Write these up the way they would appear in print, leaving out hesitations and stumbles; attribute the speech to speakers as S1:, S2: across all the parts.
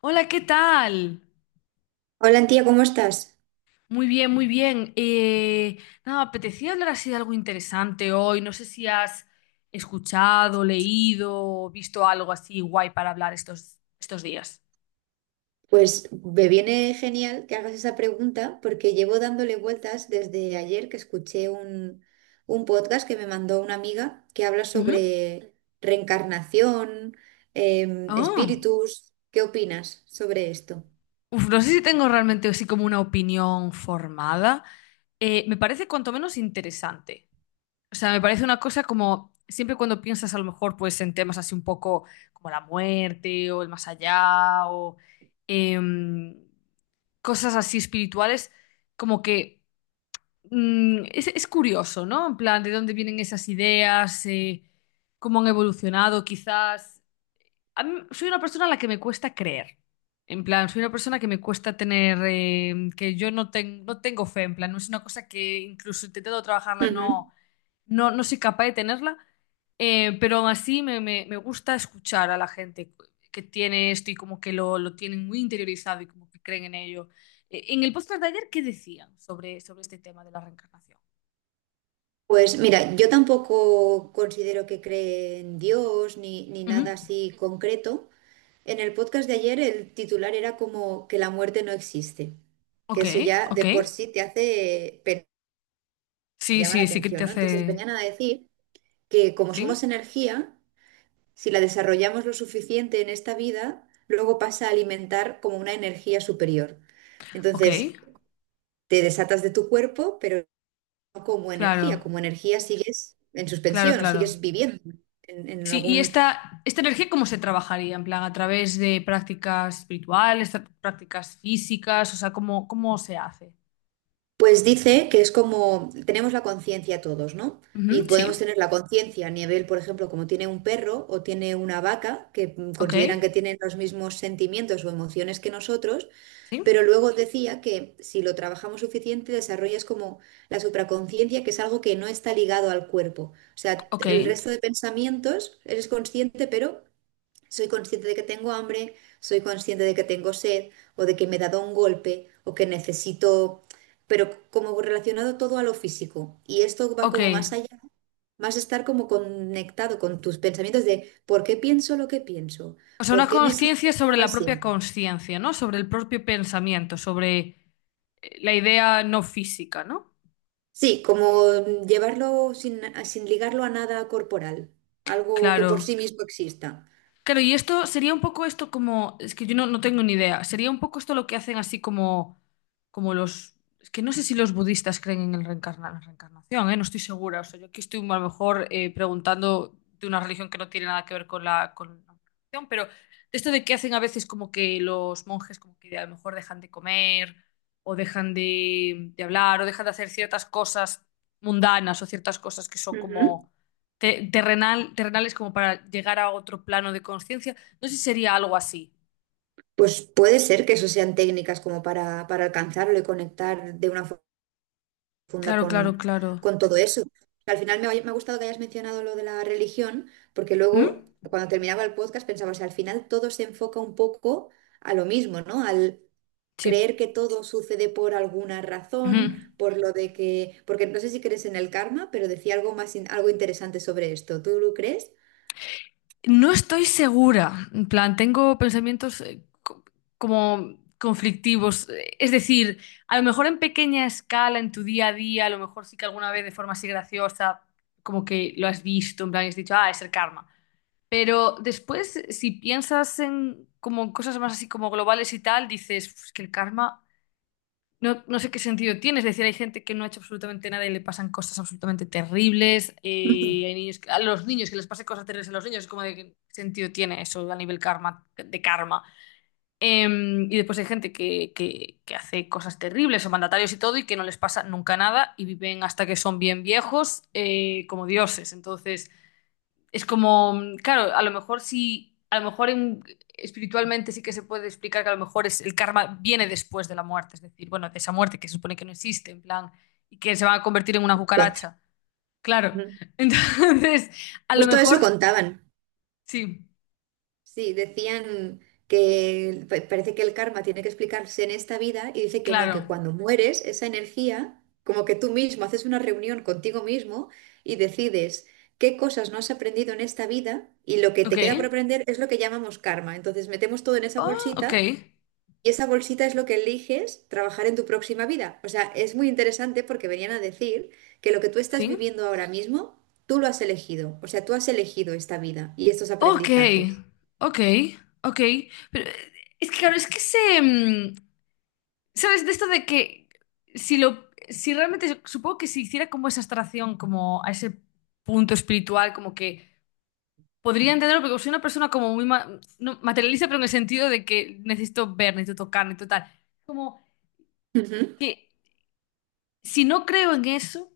S1: Hola, ¿qué tal?
S2: Hola, tía, ¿cómo estás?
S1: Muy bien, muy bien. Nada, me apetecía hablar así de algo interesante hoy. No sé si has escuchado, leído o visto algo así guay para hablar estos días.
S2: Pues me viene genial que hagas esa pregunta porque llevo dándole vueltas desde ayer que escuché un podcast que me mandó una amiga que habla
S1: Ujú.
S2: sobre reencarnación,
S1: Ah.
S2: espíritus. ¿Qué opinas sobre esto?
S1: Uf, no sé si tengo realmente así como una opinión formada. Me parece cuanto menos interesante. O sea, me parece una cosa como siempre cuando piensas a lo mejor pues en temas así un poco como la muerte o el más allá o em, cosas así espirituales, como que es curioso, ¿no? En plan, ¿de dónde vienen esas ideas? ¿Cómo han evolucionado quizás? Soy una persona a la que me cuesta creer. En plan, soy una persona que me cuesta tener, em, que yo no, ten- no tengo fe, en plan, no es una cosa que incluso intentando trabajarla
S2: Ujú.
S1: no soy capaz de tenerla, pero aún así me gusta escuchar a la gente que tiene esto y como que lo tienen muy interiorizado y como que creen en ello. En el podcast de ayer, ¿qué decían sobre este tema de la reencarnación?
S2: Pues mira, yo tampoco considero que cree en Dios ni
S1: Ujú.
S2: nada así concreto. En el podcast de ayer el titular era como que la muerte no existe, que
S1: Ok,
S2: eso ya
S1: ok.
S2: de por sí te hace
S1: Sí,
S2: llama la
S1: sí, sí que te
S2: atención, ¿no? Entonces
S1: hace...
S2: venían a decir que como somos
S1: ¿Sí?
S2: energía, si la desarrollamos lo suficiente en esta vida, luego pasa a alimentar como una energía superior.
S1: Ok,
S2: Entonces te desatas de tu cuerpo, pero no como energía,
S1: claro,
S2: como energía sigues en
S1: claro,
S2: suspensión o
S1: claro.
S2: sigues viviendo en
S1: Sí, y
S2: algún.
S1: esta energía, ¿cómo se trabajaría? En plan, a través de prácticas espirituales, prácticas físicas, o sea, ¿cómo se hace?
S2: Pues dice que es como tenemos la conciencia todos, ¿no?
S1: Ujú,
S2: Y podemos
S1: sí.
S2: tener la conciencia a nivel, por ejemplo, como tiene un perro o tiene una vaca, que
S1: Ok,
S2: consideran que tienen los mismos sentimientos o emociones que nosotros,
S1: sí,
S2: pero luego decía que si lo trabajamos suficiente, desarrollas como la supraconciencia, que es algo que no está ligado al cuerpo. O sea,
S1: ok,
S2: el resto de pensamientos eres consciente, pero soy consciente de que tengo hambre, soy consciente de que tengo sed o de que me he dado un golpe o que necesito, pero como relacionado todo a lo físico. Y esto va
S1: ok.
S2: como más allá, más estar como conectado con tus pensamientos de por qué pienso lo que pienso,
S1: O sea,
S2: por
S1: una
S2: qué me siento
S1: conciencia
S2: como
S1: sobre
S2: me
S1: la propia
S2: siento.
S1: conciencia, ¿no? Sobre el propio pensamiento, sobre la idea no física, ¿no?
S2: Sí, como llevarlo sin ligarlo a nada corporal, algo que por sí
S1: Claro.
S2: mismo exista.
S1: Claro, y esto sería un poco esto como, es que yo no, no tengo ni idea, sería un poco esto lo que hacen así como, como los, es que no sé si los budistas creen en el la reencarnación, ¿eh? No estoy segura, o sea, yo aquí estoy a lo mejor preguntando de una religión que no tiene nada que ver con la religión, pero esto de que hacen a veces como que los monjes como que a lo mejor dejan de comer o dejan de hablar o dejan de hacer ciertas cosas mundanas o ciertas cosas que son
S2: Ujú.
S1: como terrenal es como para llegar a otro plano de conciencia. No sé si sería algo así.
S2: Pues puede ser que eso sean técnicas como para alcanzarlo y conectar de una forma profunda
S1: Claro, claro, claro.
S2: con todo eso. Al final me ha gustado que hayas mencionado lo de la religión, porque
S1: ¿Mm?
S2: luego, cuando terminaba el podcast, pensaba, o sea, al final todo se enfoca un poco a lo mismo, ¿no? Al
S1: Sí.
S2: creer que todo sucede por alguna
S1: Ujú.
S2: razón, por lo de que, porque no sé si crees en el karma, pero decía algo más, algo interesante sobre esto. ¿Tú lo crees?
S1: No estoy segura. En plan, tengo pensamientos como conflictivos. Es decir, a lo mejor en pequeña escala, en tu día a día, a lo mejor sí que alguna vez de forma así graciosa, como que lo has visto, en plan, y has dicho, ah, es el karma. Pero después, si piensas en como en cosas más así como globales y tal, dices, "Uf, es que el karma no, no sé qué sentido tiene". Es decir, hay gente que no ha hecho absolutamente nada y le pasan cosas absolutamente terribles. Hay niños a los niños que les pasan cosas terribles a los niños. Es como de qué sentido tiene eso a nivel karma, de karma. Eh, y después hay gente que hace cosas terribles o mandatarios y todo y que no les pasa nunca nada y viven hasta que son bien viejos, como dioses. Entonces... Es como, claro, a lo mejor sí, a lo mejor en- espiritualmente sí que se puede explicar que a lo mejor es, el karma viene después de la muerte, es decir, bueno, de esa muerte que se supone que no existe, en plan, y que se va a convertir en una
S2: Justo
S1: cucaracha. Claro. Entonces, a lo
S2: Justo eso
S1: mejor,
S2: contaban.
S1: sí,
S2: Sí, decían que parece que el karma tiene que explicarse en esta vida y dice que no, que
S1: claro.
S2: cuando mueres, esa energía, como que tú mismo haces una reunión contigo mismo y decides qué cosas no has aprendido en esta vida y lo que
S1: Ok.
S2: te queda por aprender es lo que llamamos karma. Entonces metemos todo en esa
S1: Oh, ok.
S2: bolsita y esa bolsita es lo que eliges trabajar en tu próxima vida. O sea, es muy interesante porque venían a decir que lo que tú estás
S1: Sí.
S2: viviendo ahora mismo, tú lo has elegido. O sea, tú has elegido esta vida y estos
S1: Ok.
S2: aprendizajes.
S1: Ok. Ok. Pero es que, claro, es que se, ¿sabes? De esto de que si lo, si realmente, supongo que si hiciera como esa abstracción, como a ese punto espiritual, como que podría entenderlo, porque soy una persona como no, materialista, pero en el sentido de que necesito ver, necesito tocar, necesito tal. Como
S2: Ujú.
S1: que si no creo en eso,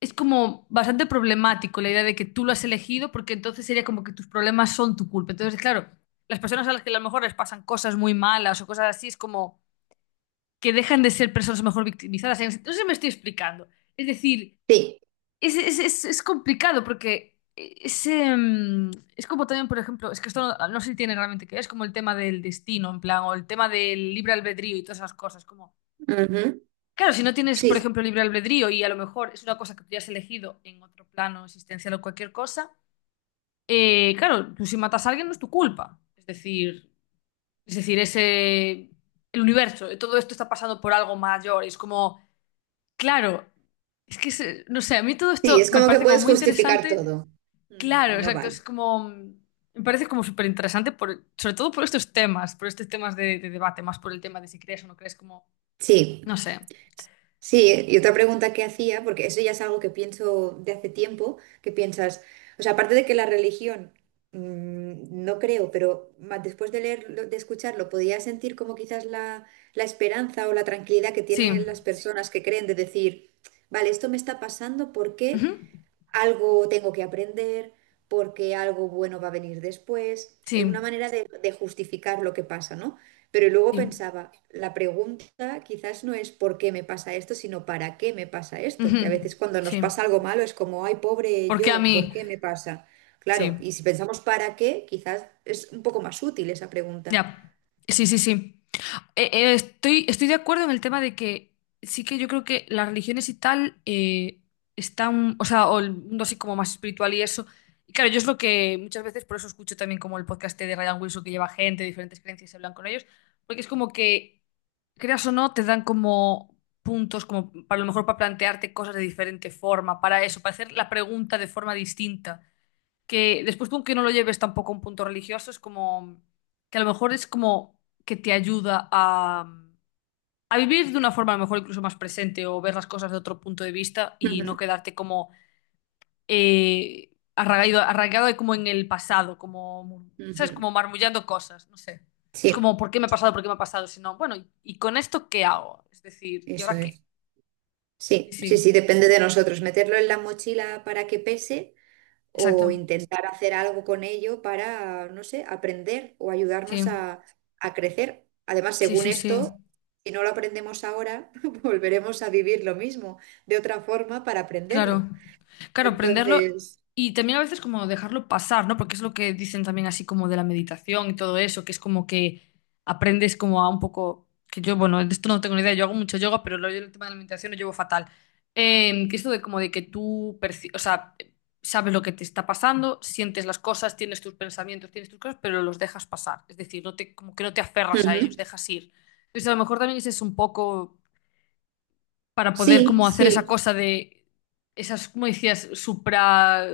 S1: es como bastante problemático la idea de que tú lo has elegido, porque entonces sería como que tus problemas son tu culpa. Entonces, claro, las personas a las que a lo mejor les pasan cosas muy malas o cosas así, es como que dejan de ser personas mejor victimizadas. No sé si me estoy explicando. Es decir,
S2: Sí,
S1: es complicado porque es como también, por ejemplo, es que esto no, no sé si tiene realmente que ver, es como el tema del destino, en plan, o el tema del libre albedrío y todas esas cosas. Como,
S2: ujú.
S1: claro, si no tienes, por
S2: Sí,
S1: ejemplo, libre albedrío y a lo mejor es una cosa que tú ya has elegido en otro plano existencial o cualquier cosa, claro, tú si matas a alguien no es tu culpa. Es decir, es decir, ese, el universo, todo esto está pasando por algo mayor. Y es como... Claro, es que, no sé, a mí todo
S2: sí,
S1: esto
S2: es
S1: me
S2: como que
S1: parece como
S2: puedes
S1: muy
S2: justificar
S1: interesante.
S2: todo. Ujú,
S1: Claro,
S2: y no
S1: exacto, es
S2: vale.
S1: como, me parece como súper interesante, por, sobre todo por estos temas de debate, más por el tema de si crees o no crees, como,
S2: Sí,
S1: no sé.
S2: sí, y otra pregunta que hacía, porque eso ya es algo que pienso de hace tiempo, que piensas, o sea, aparte de que la religión, no creo, pero después de leerlo, de escucharlo, podía sentir como quizás la esperanza o la tranquilidad que
S1: Sí,
S2: tienen las personas que creen de decir, vale, esto me está pasando, ¿por qué?
S1: ujú.
S2: Algo tengo que aprender porque algo bueno va a venir después.
S1: Sí,
S2: Una manera de justificar lo que pasa, ¿no? Pero luego
S1: sí,
S2: pensaba, la pregunta quizás no es por qué me pasa esto, sino para qué me pasa esto. Que a
S1: ujú.
S2: veces cuando nos
S1: Sí.
S2: pasa algo malo es como, ay, pobre
S1: ¿Por qué a
S2: yo, ¿por
S1: mí?
S2: qué me pasa? Claro,
S1: Sí,
S2: y si pensamos para qué, quizás es un poco más útil esa pregunta.
S1: ya, sí, sí, sí. Estoy de acuerdo en el tema de que sí que yo creo que las religiones y tal están, o sea, o el mundo así como más espiritual y eso. Y claro, yo es lo que muchas veces, por eso escucho también como el podcast de Ryan Wilson que lleva gente de diferentes creencias y hablan con ellos, porque es como que, creas o no, te dan como puntos, como para a lo mejor para plantearte cosas de diferente forma, para eso, para hacer la pregunta de forma distinta que después tú aunque no lo lleves tampoco a un punto religioso, es como que a lo mejor es como que te ayuda a vivir de una forma a lo mejor incluso más presente o ver las cosas de otro punto de vista y
S2: Ujú,
S1: no quedarte como arraigado como en el pasado, como, ¿sabes?
S2: ujú.
S1: Como marmullando cosas, no sé. Es como,
S2: Sí,
S1: ¿por qué me ha pasado? ¿Por qué me ha pasado? Sino, bueno, ¿y con esto qué hago? Es decir, ¿y
S2: eso
S1: ahora qué?
S2: es.
S1: Sí,
S2: Sí, sí,
S1: sí,
S2: sí, depende de nosotros. Meterlo en la mochila para que pese o
S1: exacto.
S2: intentar hacer algo con ello para, no sé, aprender o
S1: Sí,
S2: ayudarnos a crecer. Además,
S1: sí,
S2: según
S1: sí, sí.
S2: esto, si no lo aprendemos ahora, volveremos a vivir lo mismo de otra forma para
S1: Claro,
S2: aprenderlo.
S1: claro, aprenderlo
S2: Entonces,
S1: y también a veces como dejarlo pasar, ¿no? Porque es lo que dicen también así como de la meditación y todo eso, que es como que aprendes como a un poco, que yo, bueno, de esto no tengo ni idea, yo hago mucho yoga, pero yo el tema de la meditación lo llevo fatal. Que esto de como de que tú, o sea, sabes lo que te está pasando, sientes las cosas, tienes tus pensamientos, tienes tus cosas, pero los dejas pasar, es decir, no te, como que no te aferras a ellos,
S2: ujú.
S1: dejas ir. Entonces a lo mejor también ese es un poco para poder
S2: Sí,
S1: como hacer esa
S2: sí,
S1: cosa de esas, como decías, supra,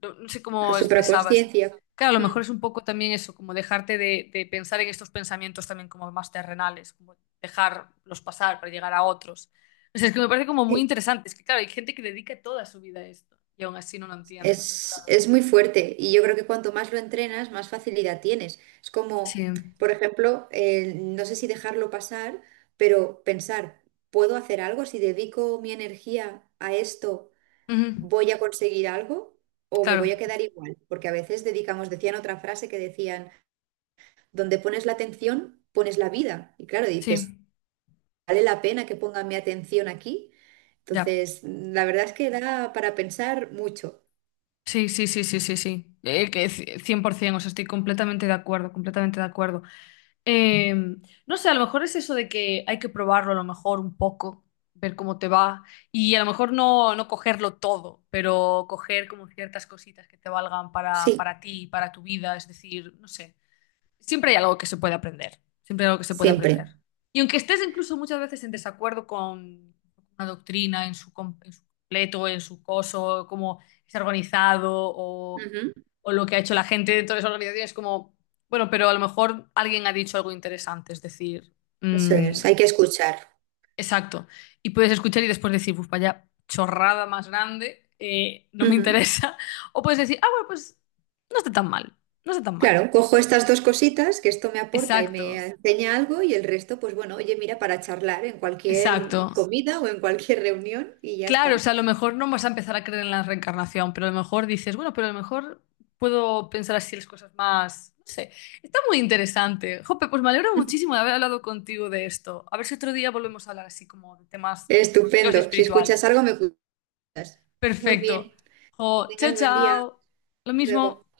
S1: no, no sé
S2: la
S1: cómo expresabas.
S2: supraconsciencia.
S1: Claro, a lo mejor
S2: Mm,
S1: es un poco también eso, como dejarte de pensar en estos pensamientos también como más terrenales, como dejarlos pasar para llegar a otros. O sea, es que me parece como muy
S2: sí.
S1: interesante. Es que, claro, hay gente que dedica toda su vida a esto y aún así no lo entiende. Entonces,
S2: Es,
S1: claro.
S2: es muy fuerte y yo creo que cuanto más lo entrenas, más facilidad tienes. Es
S1: Sí.
S2: como, por ejemplo, no sé si dejarlo pasar, pero pensar, ¿puedo hacer algo? Si dedico mi energía a esto,
S1: Ujú.
S2: ¿voy a conseguir algo o me voy a
S1: Claro.
S2: quedar igual? Porque a veces dedicamos, decían otra frase que decían, donde pones la atención, pones la vida. Y claro, dices,
S1: Sí.
S2: ¿vale la pena que ponga mi atención aquí?
S1: Ya.
S2: Entonces, la verdad es que da para pensar mucho.
S1: Sí, sí, sí, sí, sí, sí. 100%, o sea, estoy completamente de acuerdo, completamente de acuerdo. Eh, no sé, a lo mejor es eso de que hay que probarlo a lo mejor un poco, ver cómo te va y a lo mejor no, no cogerlo todo, pero coger como ciertas cositas que te valgan para,
S2: Sí,
S1: para ti, para tu vida, es decir, no sé siempre hay algo que se puede aprender, siempre hay algo que se puede
S2: siempre.
S1: aprender. Y aunque estés incluso muchas veces en desacuerdo con una doctrina en su, en su completo, en su coso, cómo es organizado
S2: Ujú,
S1: o lo que ha hecho la gente dentro de esa organización, es como, bueno, pero a lo mejor alguien ha dicho algo interesante, es decir,
S2: eso es,
S1: mm,
S2: hay que escuchar.
S1: exacto. Y puedes escuchar y después decir, pues vaya chorrada más grande, no me
S2: Ujú.
S1: interesa. O puedes decir, ah, bueno, pues no está tan mal, no está tan mal.
S2: Claro, cojo estas dos cositas, que esto me aporta y me
S1: Exacto.
S2: enseña algo, y el resto, pues bueno, oye, mira, para charlar en cualquier
S1: Exacto.
S2: comida o en cualquier reunión y ya
S1: Claro, o
S2: está.
S1: sea, a lo mejor no vas a empezar a creer en la reencarnación, pero a lo mejor dices, bueno, pero a lo mejor puedo pensar así las cosas más. No sé. Está muy interesante. Jope, pues me alegro muchísimo de haber hablado contigo de esto. A ver si otro día volvemos a hablar así como de temas religiosos y
S2: Estupendo. Si escuchas
S1: espirituales.
S2: algo, me cuentas. Muy
S1: Perfecto.
S2: bien. Que
S1: Jo, chao,
S2: tengas buen día. Hasta
S1: chao. Lo
S2: luego.
S1: mismo.